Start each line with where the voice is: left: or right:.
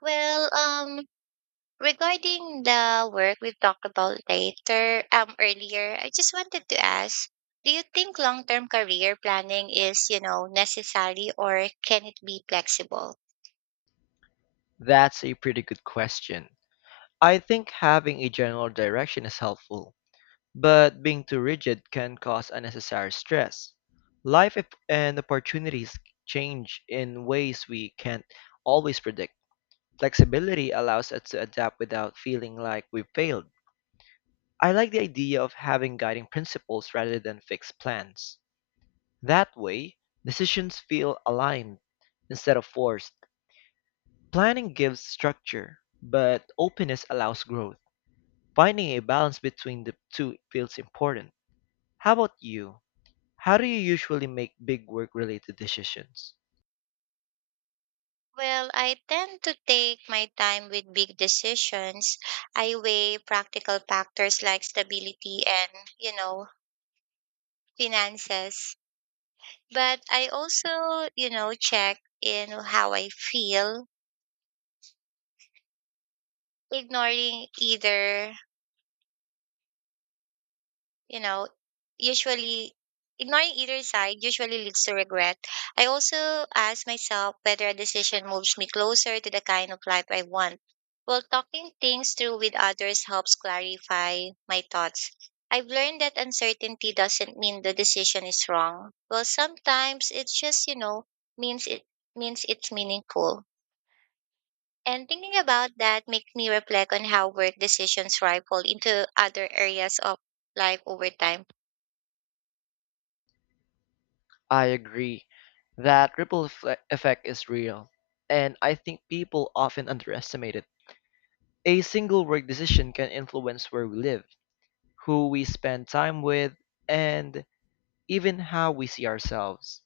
right: Well, um, Regarding the work we've talked about later, earlier, I just wanted to ask, do you think long-term career planning is, necessary or can it be flexible?
left: That's a pretty good question. I think having a general direction is helpful, but being too rigid can cause unnecessary stress. And opportunities change in ways we can't always predict. Flexibility allows us to adapt without feeling like we've failed. I like the idea of having guiding principles rather than fixed plans. That way, decisions feel aligned instead of forced. Planning gives structure, but openness allows growth. Finding a balance between the two feels important. How about you? How do you usually make big work related decisions?
right: Well, I tend to take my time with big decisions. I weigh practical factors like stability and, you know, finances. But I also, check in how I feel, ignoring either you know, usually ignoring either side usually leads to regret. I also ask myself whether a decision moves me closer to the kind of life I want. While talking things through with others helps clarify my thoughts. I've learned that uncertainty doesn't mean the decision is wrong. Well, sometimes it just, means it means it's meaningful. And thinking about that makes me reflect on how work decisions ripple into other areas of life over time.
left: I agree. That ripple effect is real, and I think people often underestimate it. A single work decision can influence where we live, who we spend time with, and even how we see ourselves.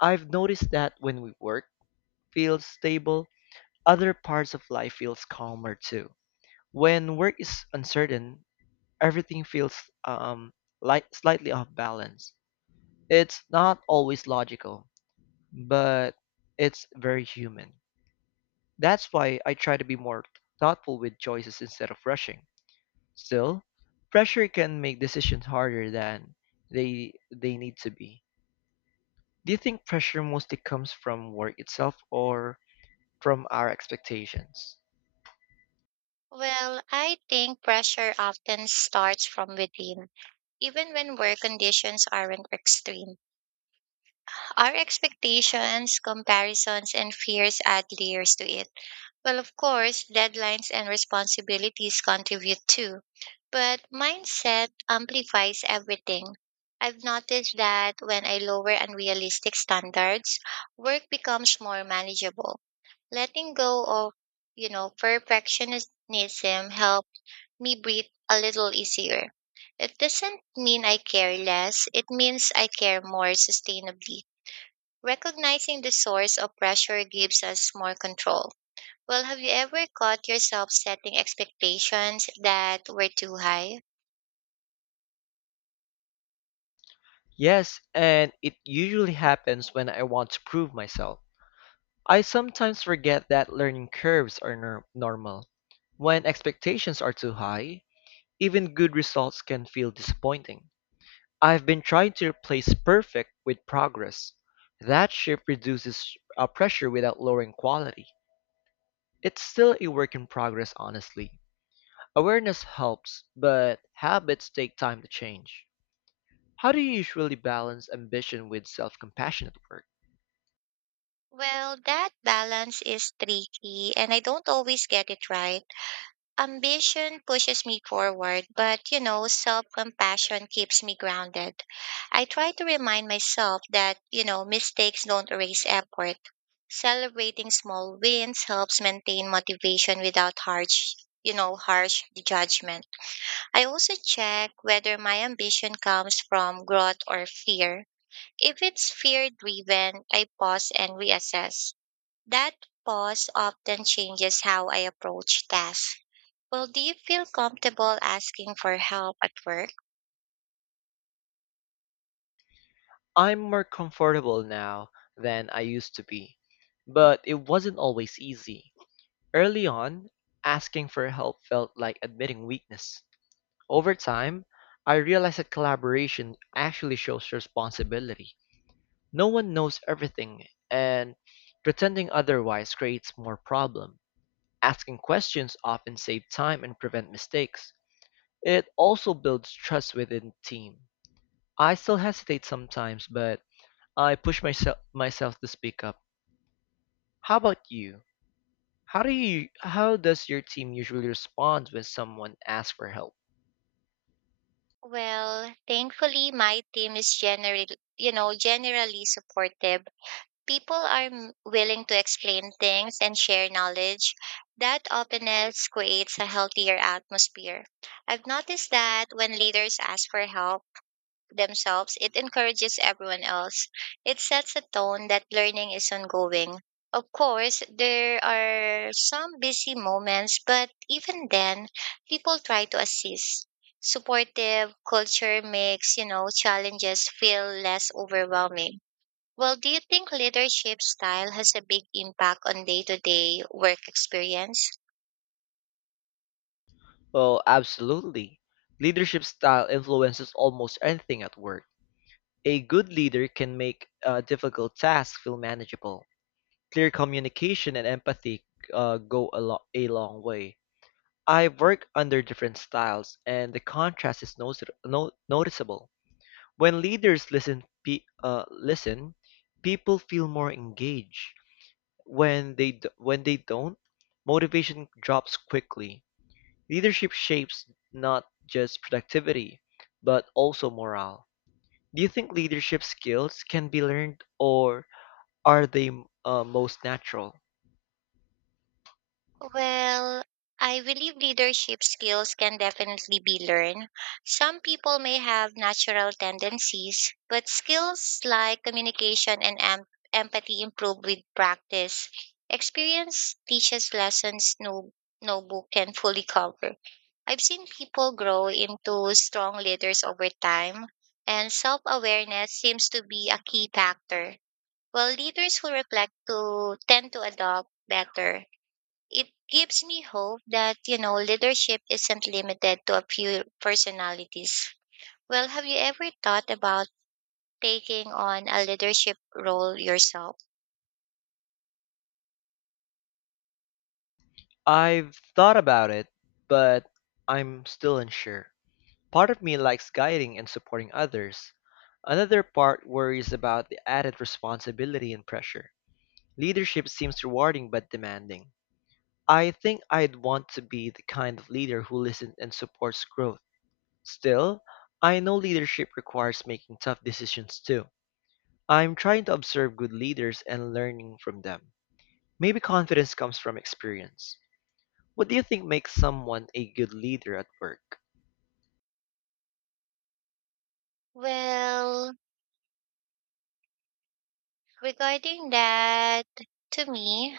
left: I've noticed that when we work feels stable, other parts of life feels calmer too. When work is uncertain, everything feels um, light, slightly off balance. It's not always logical, but it's very human. That's why I try to be more thoughtful with choices instead of rushing. Still, pressure can make decisions harder than they need to be. Do you think pressure mostly comes from work itself or from our expectations?
right: Well, I think pressure often starts from within, even when work conditions aren't extreme. Our expectations, comparisons, and fears add layers to it. Well, of course, deadlines and responsibilities contribute too, but mindset amplifies everything. I've noticed that when I lower unrealistic standards, work becomes more manageable. Letting go of, perfectionism helps me breathe a little easier. It doesn't mean I care less, it means I care more sustainably. Recognizing the source of pressure gives us more control. Well, have you ever caught yourself setting expectations that were too high?
left: Yes, and it usually happens when I want to prove myself. I sometimes forget that learning curves are normal. When expectations are too high, even good results can feel disappointing. I've been trying to replace perfect with progress. That shift reduces pressure without lowering quality. It's still a work in progress, honestly. Awareness helps, but habits take time to change. How do you usually balance ambition with self compassionate work?
right: Well, that balance is tricky and I don't always get it right. Ambition pushes me forward, but self compassion keeps me grounded. I try to remind myself that, mistakes don't erase effort. Celebrating small wins helps maintain motivation without harsh judgment. I also check whether my ambition comes from growth or fear. If it's fear driven, I pause and reassess. That pause often changes how I approach tasks. Well, do you feel comfortable asking for help at work?
left: I'm more comfortable now than I used to be, but it wasn't always easy. Early on, asking for help felt like admitting weakness. Over time, I realized that collaboration actually shows responsibility. No one knows everything, and pretending otherwise creates more problem. Asking questions often save time and prevent mistakes. It also builds trust within the team. I still hesitate sometimes, but I push myself to speak up. How about you? How does your team usually respond when someone asks for help?
right: Well, thankfully, my team is generally supportive. People are willing to explain things and share knowledge. That openness creates a healthier atmosphere. I've noticed that when leaders ask for help, themselves, it encourages everyone else. It sets a tone that learning is ongoing. Of course, there are some busy moments, but even then, people try to assist. Supportive culture makes, challenges feel less overwhelming. Well, do you think leadership style has a big impact on day-to-day work experience?
left: Well, absolutely. Leadership style influences almost anything at work. A good leader can make difficult tasks feel manageable. Clear communication and empathy go a long way. I work under different styles, and the contrast is noticeable. When leaders listen, people feel more engaged. When they don't, motivation drops quickly. Leadership shapes not just productivity, but also morale. Do you think leadership skills can be learned, or are they most natural?
right: Well, I believe leadership skills can definitely be learned. Some people may have natural tendencies, but skills like communication and empathy improve with practice. Experience teaches lessons no book can fully cover. I've seen people grow into strong leaders over time, and self awareness seems to be a key factor. Well, leaders who reflect to tend to adopt better. It gives me hope that leadership isn't limited to a few personalities. Well, have you ever thought about taking on a leadership role yourself?
left: I've thought about it, but I'm still unsure. Part of me likes guiding and supporting others. Another part worries about the added responsibility and pressure. Leadership seems rewarding but demanding. I think I'd want to be the kind of leader who listens and supports growth. Still, I know leadership requires making tough decisions too. I'm trying to observe good leaders and learning from them. Maybe confidence comes from experience. What do you think makes someone a good leader at work?
right: Well, regarding that, to me,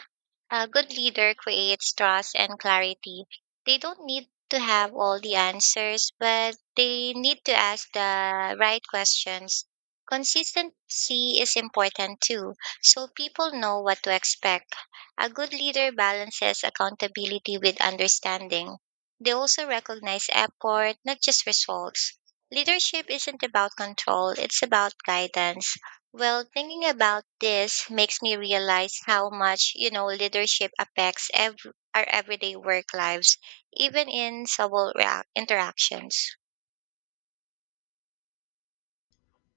right: a good leader creates trust and clarity. They don't need to have all the answers, but they need to ask the right questions. Consistency is important too, so people know what to expect. A good leader balances accountability with understanding. They also recognize effort, not just results. Leadership isn't about control, it's about guidance. Well, thinking about this makes me realize how much, leadership affects our everyday work lives, even in interactions.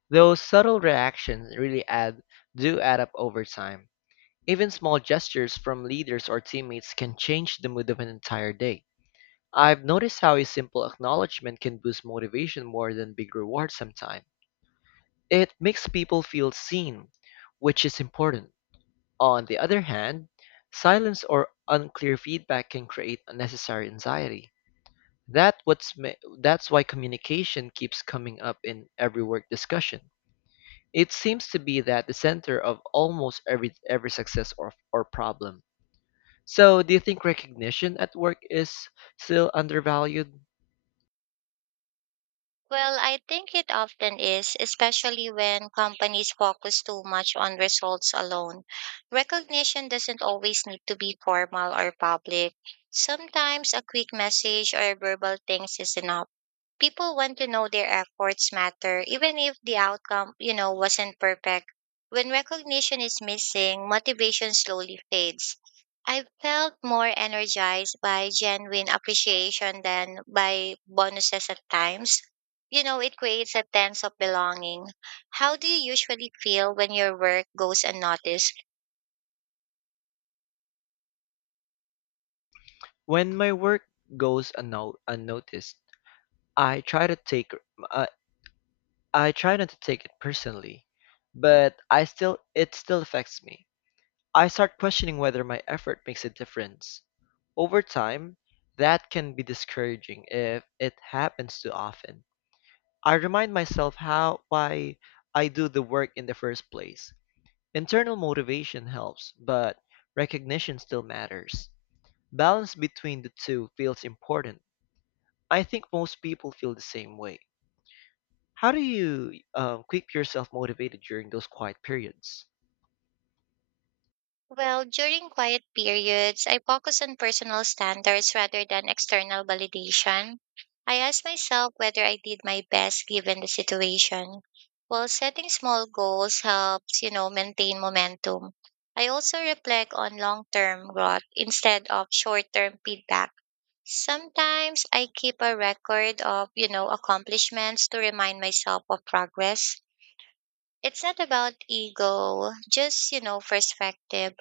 left: Those subtle reactions really add do add up over time. Even small gestures from leaders or teammates can change the mood of an entire day. I've noticed how a simple acknowledgement can boost motivation more than big rewards sometimes. It makes people feel seen, which is important. On the other hand, silence or unclear feedback can create unnecessary anxiety. That's why communication keeps coming up in every work discussion. It seems to be that the center of almost every success or problem. So, do you think recognition at work is still undervalued?
right: Well, I think it often is, especially when companies focus too much on results alone. Recognition doesn't always need to be formal or public. Sometimes a quick message or verbal things is enough. People want to know their efforts matter, even if the outcome wasn't perfect. When recognition is missing, motivation slowly fades. I felt more energized by genuine appreciation than by bonuses at times. You know, it creates a sense of belonging. How do you usually feel when your work goes unnoticed?
left: When my work goes unnoticed, I try to take uh, I try not to take it personally, but I still it still affects me. I start questioning whether my effort makes a difference. Over time, that can be discouraging if it happens too often. I remind myself how why I do the work in the first place. Internal motivation helps, but recognition still matters. Balance between the two feels important. I think most people feel the same way. How do you keep yourself motivated during those quiet periods?
right: Well, during quiet periods, I focus on personal standards rather than external validation. I ask myself whether I did my best given the situation. While setting small goals helps, maintain momentum. I also reflect on long-term growth instead of short-term feedback. Sometimes I keep a record of, accomplishments to remind myself of progress. It's not about ego, just, perspective.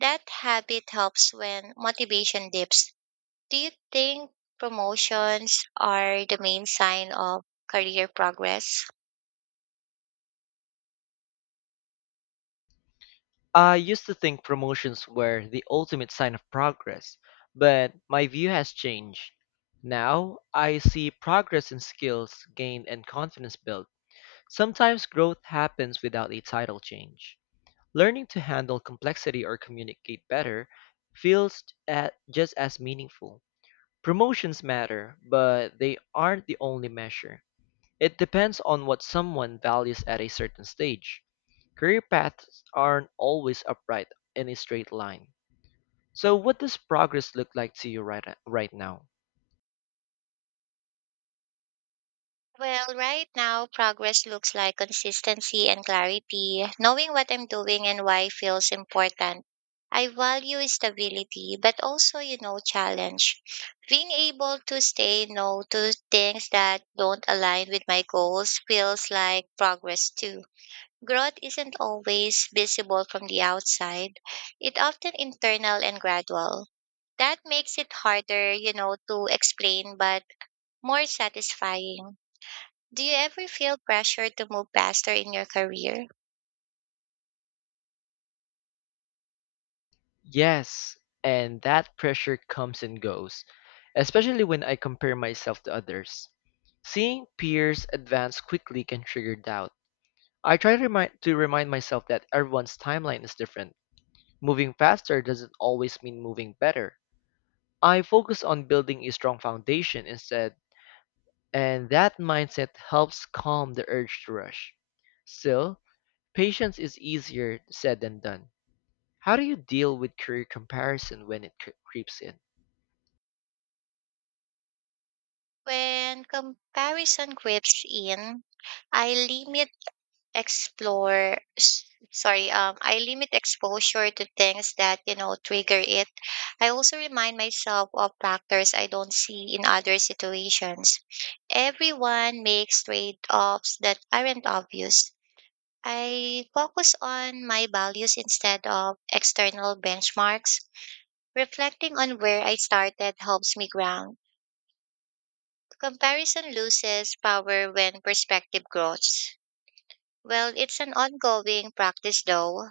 right: That habit helps when motivation dips. Do you think promotions are the main sign of career progress?
left: I used to think promotions were the ultimate sign of progress, but my view has changed. Now, I see progress in skills gained and confidence built. Sometimes growth happens without a title change. Learning to handle complexity or communicate better feels at just as meaningful. Promotions matter, but they aren't the only measure. It depends on what someone values at a certain stage. Career paths aren't always upright in a straight line. So, what does progress look like to you right now?
right: Well, right now, progress looks like consistency and clarity. Knowing what I'm doing and why feels important. I value stability, but also, challenge. Being able to say no to things that don't align with my goals feels like progress too. Growth isn't always visible from the outside. It's often internal and gradual. That makes it harder, to explain, but more satisfying. Do you ever feel pressure to move faster in your career?
left: Yes, and that pressure comes and goes, especially when I compare myself to others. Seeing peers advance quickly can trigger doubt. I try to remind myself that everyone's timeline is different. Moving faster doesn't always mean moving better. I focus on building a strong foundation instead, and that mindset helps calm the urge to rush. Still, patience is easier said than done. How do you deal with career comparison when it creeps in?
right: When comparison grips in, I explore, s- sorry, I limit exposure to things that, trigger it. I also remind myself of factors I don't see in other situations. Everyone makes trade offs that aren't obvious. I focus on my values instead of external benchmarks. Reflecting on where I started helps me ground. Comparison loses power when perspective grows. Well, it's an ongoing practice though.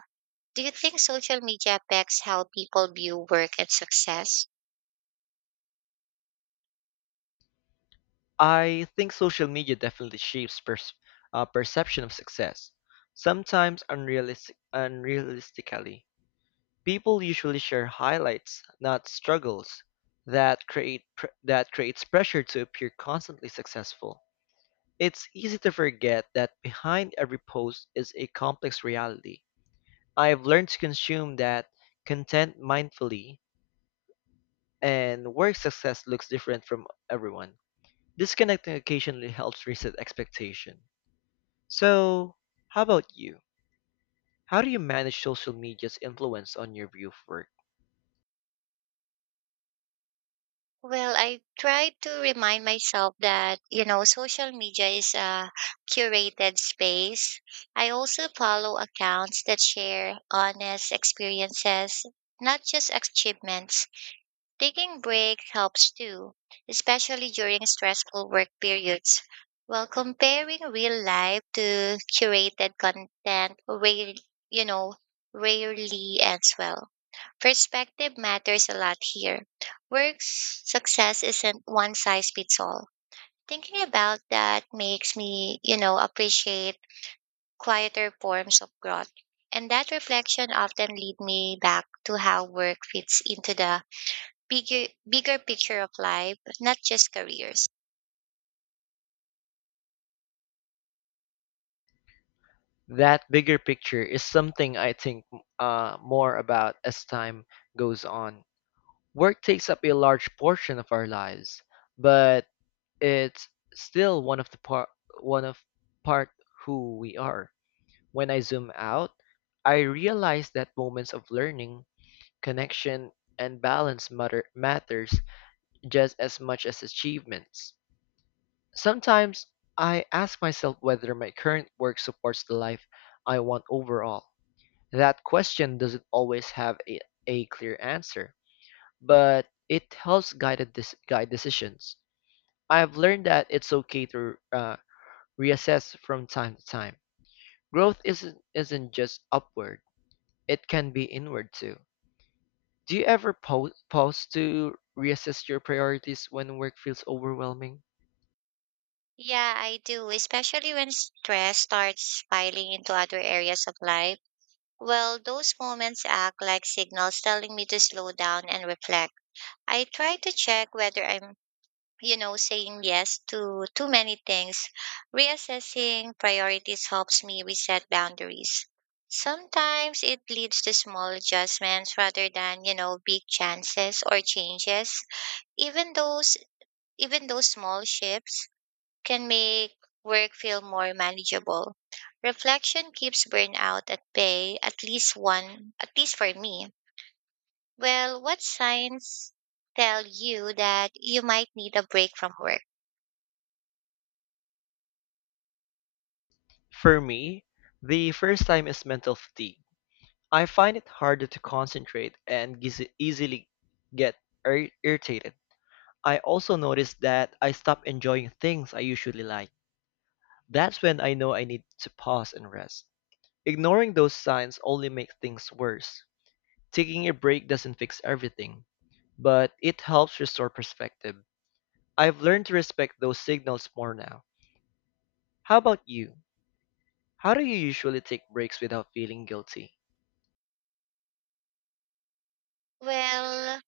right: Do you think social media affects how people view work and success?
left: I think social media definitely shapes perception of success, sometimes unrealistically. People usually share highlights, not struggles. That creates pressure to appear constantly successful. It's easy to forget that behind every post is a complex reality. I've learned to consume that content mindfully, and work success looks different from everyone. Disconnecting occasionally helps reset expectation. So, how about you? How do you manage social media's influence on your view of work?
right: Well, I try to remind myself that, social media is a curated space. I also follow accounts that share honest experiences, not just achievements. Taking breaks helps too, especially during stressful work periods. While comparing real life to curated content, you know, rarely ends well. Perspective matters a lot here. Work success isn't one size fits all. Thinking about that makes me, appreciate quieter forms of growth. And that reflection often lead me back to how work fits into the bigger picture of life, not just careers.
left: That bigger picture is something I think more about as time goes on. Work takes up a large portion of our lives, but it's still one of the part one of part who we are. When I zoom out, I realize that moments of learning, connection, and balance matter matters just as much as achievements. Sometimes I ask myself whether my current work supports the life I want overall. That question doesn't always have a clear answer, but it helps guide decisions. I've learned that it's okay to reassess from time to time. Growth isn't just upward. It can be inward too. Do you ever pause to reassess your priorities when work feels overwhelming?
right: Yeah, I do, especially when stress starts piling into other areas of life. Well, those moments act like signals telling me to slow down and reflect. I try to check whether I'm, saying yes to too many things. Reassessing priorities helps me reset boundaries. Sometimes it leads to small adjustments rather than, big chances or changes. Even those Even those small shifts can make work feel more manageable. Reflection keeps burnout at bay, at least for me. Well, what signs tell you that you might need a break from work?
left: For me, the first time is mental fatigue. I find it harder to concentrate and easily get irritated. I also notice that I stop enjoying things I usually like. That's when I know I need to pause and rest. Ignoring those signs only makes things worse. Taking a break doesn't fix everything, but it helps restore perspective. I've learned to respect those signals more now. How about you? How do you usually take breaks without feeling guilty?
right: Well,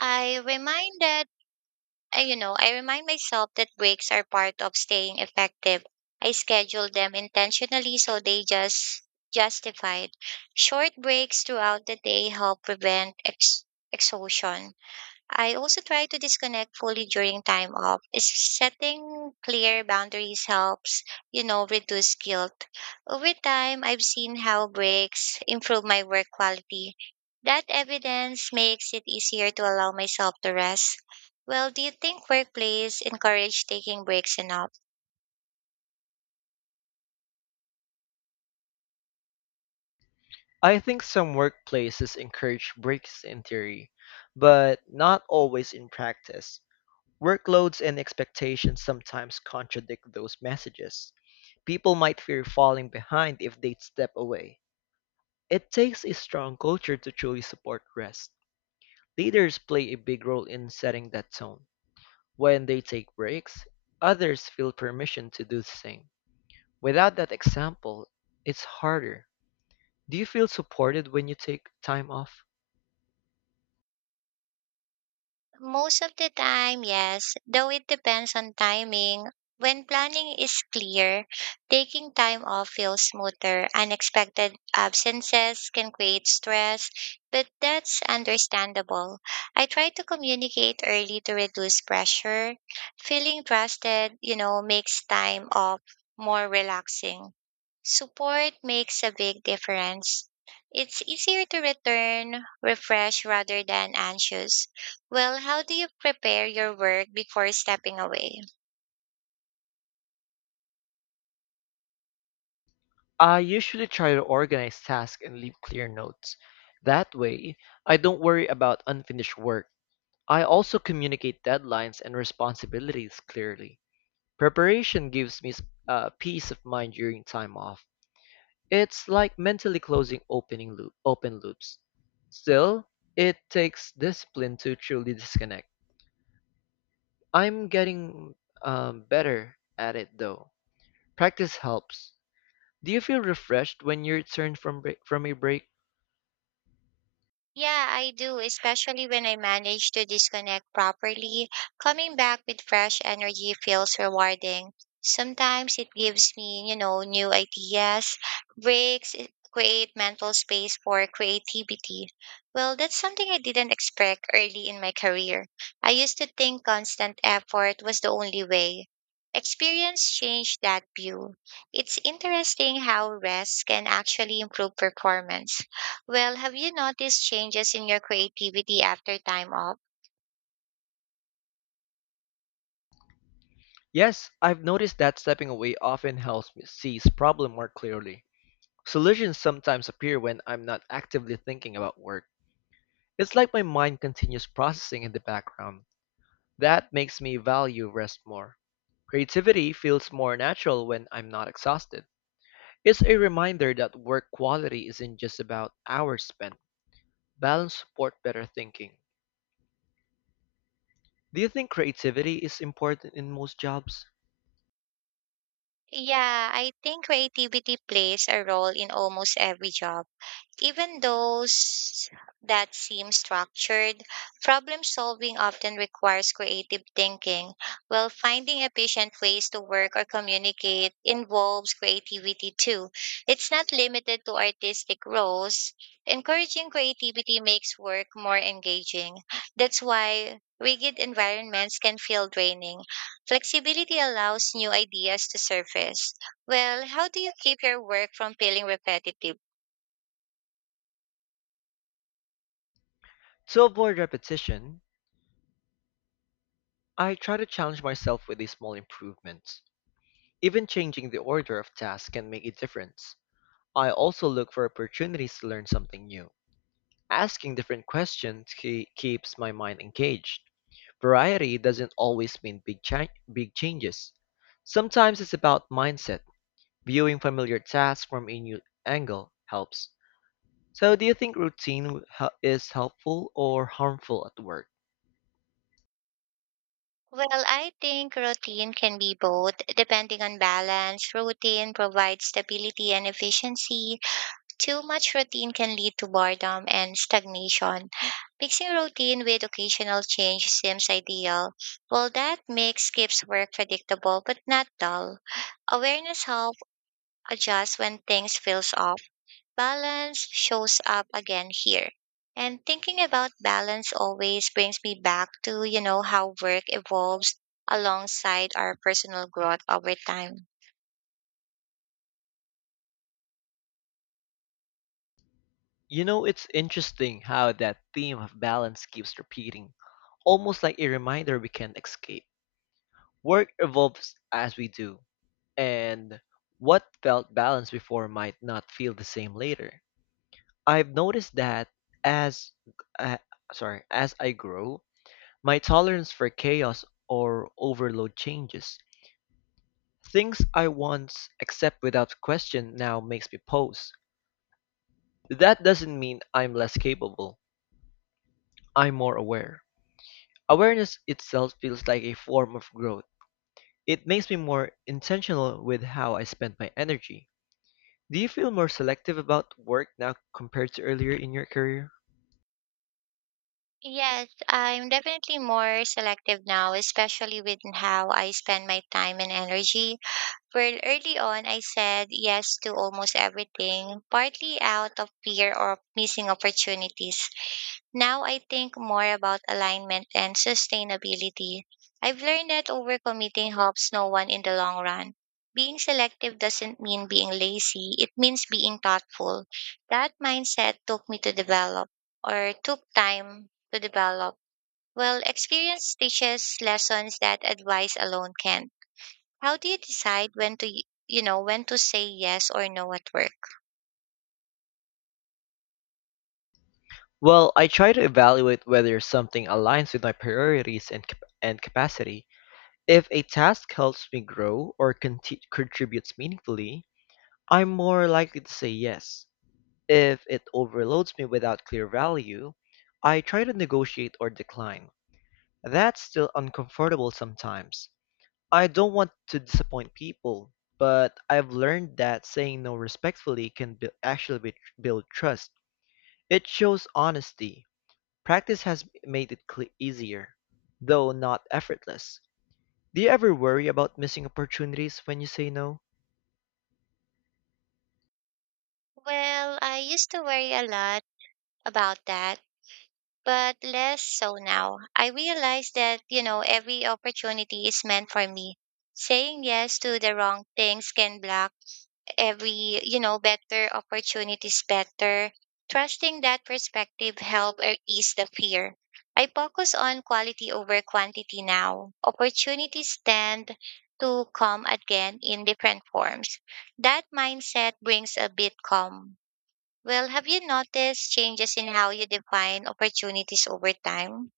right: I reminded, I remind myself that breaks are part of staying effective. I schedule them intentionally so they just justified. Short breaks throughout the day help prevent exhaustion. I also try to disconnect fully during time off. Is Setting clear boundaries helps, reduce guilt. Over time, I've seen how breaks improve my work quality. That evidence makes it easier to allow myself to rest. Well, do you think workplace encourage taking breaks enough?
left: I think some workplaces encourage breaks in theory, but not always in practice. Workloads and expectations sometimes contradict those messages. People might fear falling behind if they step away. It takes a strong culture to truly support rest. Leaders play a big role in setting that tone. When they take breaks, others feel permission to do the same. Without that example, it's harder. Do you feel supported when you take time off?
right: Most of the time, yes, though it depends on timing. When planning is clear, taking time off feels smoother. Unexpected absences can create stress, but that's understandable. I try to communicate early to reduce pressure. Feeling trusted, makes time off more relaxing. Support makes a big difference. It's easier to return refreshed rather than anxious. Well, how do you prepare your work before stepping away?
left: I usually try to organize tasks and leave clear notes. That way, I don't worry about unfinished work. I also communicate deadlines and responsibilities clearly. Preparation gives me peace of mind during time off. It's like mentally closing open loops. Still, it takes discipline to truly disconnect. I'm getting better at it though. Practice helps. Do you feel refreshed when you return from a break?
right: Yeah, I do, especially when I manage to disconnect properly. Coming back with fresh energy feels rewarding. Sometimes it gives me, new ideas. Breaks it create mental space for creativity. Well, that's something I didn't expect early in my career. I used to think constant effort was the only way. Experience changed that view. It's interesting how rest can actually improve performance. Well, have you noticed changes in your creativity after time off?
left: Yes, I've noticed that stepping away often helps me see the problem more clearly. Solutions sometimes appear when I'm not actively thinking about work. It's like my mind continues processing in the background. That makes me value rest more. Creativity feels more natural when I'm not exhausted. It's a reminder that work quality isn't just about hours spent. Balance support better thinking. Do you think creativity is important in most jobs?
right: Yeah, I think creativity plays a role in almost every job. Even those that seem structured, problem solving often requires creative thinking, while finding efficient ways to work or communicate involves creativity too. It's not limited to artistic roles. Encouraging creativity makes work more engaging. That's why rigid environments can feel draining. Flexibility allows new ideas to surface. Well, how do you keep your work from feeling repetitive?
left: To avoid repetition, I try to challenge myself with these small improvements. Even changing the order of tasks can make a difference. I also look for opportunities to learn something new. Asking different questions keeps my mind engaged. Variety doesn't always mean big changes. Sometimes it's about mindset. Viewing familiar tasks from a new angle helps. So, do you think routine is helpful or harmful at work?
right: Well, I think routine can be both, depending on balance. Routine provides stability and efficiency. Too much routine can lead to boredom and stagnation. Mixing routine with occasional change seems ideal. Well, that mix keeps work predictable but not dull. Awareness helps adjust when things feels off. Balance shows up again here. And thinking about balance always brings me back to, how work evolves alongside our personal growth over time.
left: You know, it's interesting how that theme of balance keeps repeating, almost like a reminder we can't escape. Work evolves as we do, and what felt balanced before might not feel the same later. I've noticed that as uh, as I grow, my tolerance for chaos or overload changes. Things I once accept without question now makes me pause. That doesn't mean I'm less capable. I'm more aware. Awareness itself feels like a form of growth. It makes me more intentional with how I spend my energy. Do you feel more selective about work now compared to earlier in your career?
right: Yes, I'm definitely more selective now, especially with how I spend my time and energy. Well, early on, I said yes to almost everything, partly out of fear of missing opportunities. Now I think more about alignment and sustainability. I've learned that overcommitting helps no one in the long run. Being selective doesn't mean being lazy, it means being thoughtful. That mindset took me to develop, or took time to develop. Well, experience teaches lessons that advice alone can't. How do you decide when to, when to say yes or no at work?
left: Well, I try to evaluate whether something aligns with my priorities and and capacity. If a task helps me grow or contributes meaningfully, I'm more likely to say yes. If it overloads me without clear value, I try to negotiate or decline. That's still uncomfortable sometimes. I don't want to disappoint people, but I've learned that saying no respectfully can actually build trust. It shows honesty. Practice has made it cle easier, though not effortless. Do you ever worry about missing opportunities when you say no?
right: Well, I used to worry a lot about that but less so now. I realize that, every opportunity is meant for me. Saying yes to the wrong things can block better opportunities better. Trusting that perspective help or ease the fear. I focus on quality over quantity now. Opportunities tend to come again in different forms. That mindset brings a bit calm. Well, have you noticed changes in how you define opportunities over time?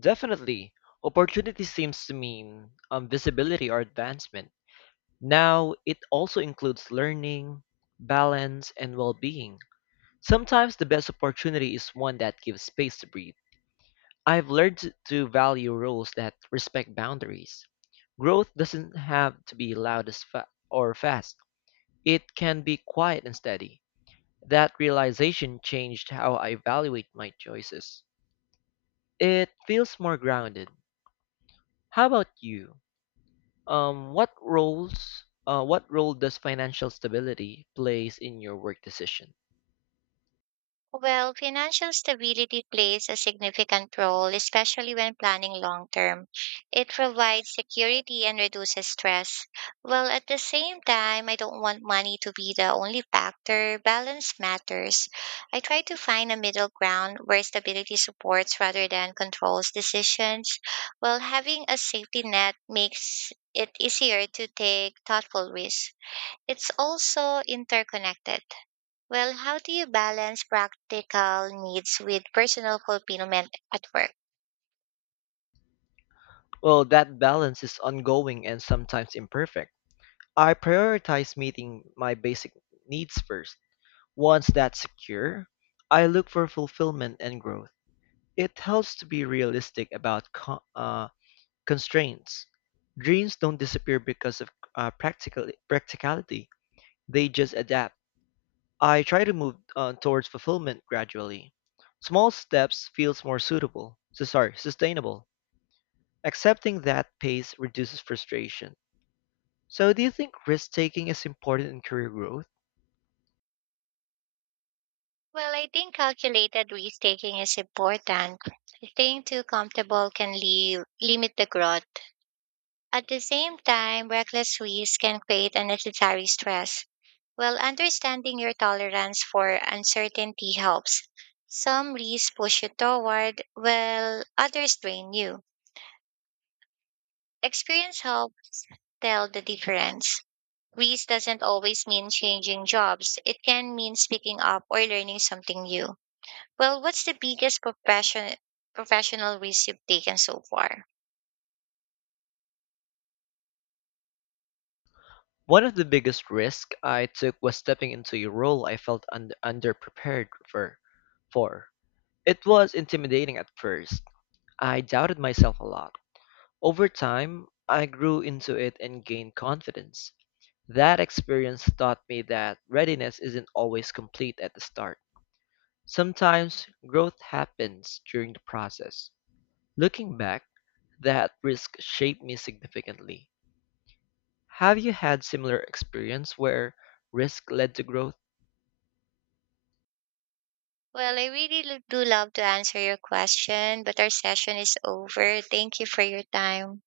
left: Definitely. Opportunity seems to mean visibility or advancement. Now, it also includes learning, balance, and well being. Sometimes the best opportunity is one that gives space to breathe. I've learned to value rules that respect boundaries. Growth doesn't have to be loud or fast, it can be quiet and steady. That realization changed how I evaluate my choices. It feels more grounded. How about you? What role does financial stability plays in your work decision?
right: Well, financial stability plays a significant role, especially when planning long term. It provides security and reduces stress. Well, at the same time, I don't want money to be the only factor. Balance matters. I try to find a middle ground where stability supports rather than controls decisions. Well, having a safety net makes it easier to take thoughtful risks. It's also interconnected. Well, how do you balance practical needs with personal fulfillment at work?
left: Well, that balance is ongoing and sometimes imperfect. I prioritize meeting my basic needs first. Once that's secure, I look for fulfillment and growth. It helps to be realistic about constraints. Dreams don't disappear because of practicality. They just adapt. I try to move towards fulfillment gradually. Small steps feels more sustainable. Accepting that pace reduces frustration. So do you think risk taking is important in career growth?
right: Well, I think calculated risk taking is important. Staying too comfortable can limit the growth. At the same time, reckless risk can create unnecessary stress. Well, understanding your tolerance for uncertainty helps. Some risks push you toward, while others drain you. Experience helps tell the difference. Greece doesn't always mean changing jobs. It can mean speaking up or learning something new. Well, what's the professional risk you've taken so far?
left: One of the biggest risks I took was stepping into a role I felt underprepared for. It was intimidating at first. I doubted myself a lot. Over time, I grew into it and gained confidence. That experience taught me that readiness isn't always complete at the start. Sometimes growth happens during the process. Looking back, that risk shaped me significantly. Have you had similar experience where risk led to growth?
right: Well, I really do love to answer your question, but our session is over. Thank you for your time.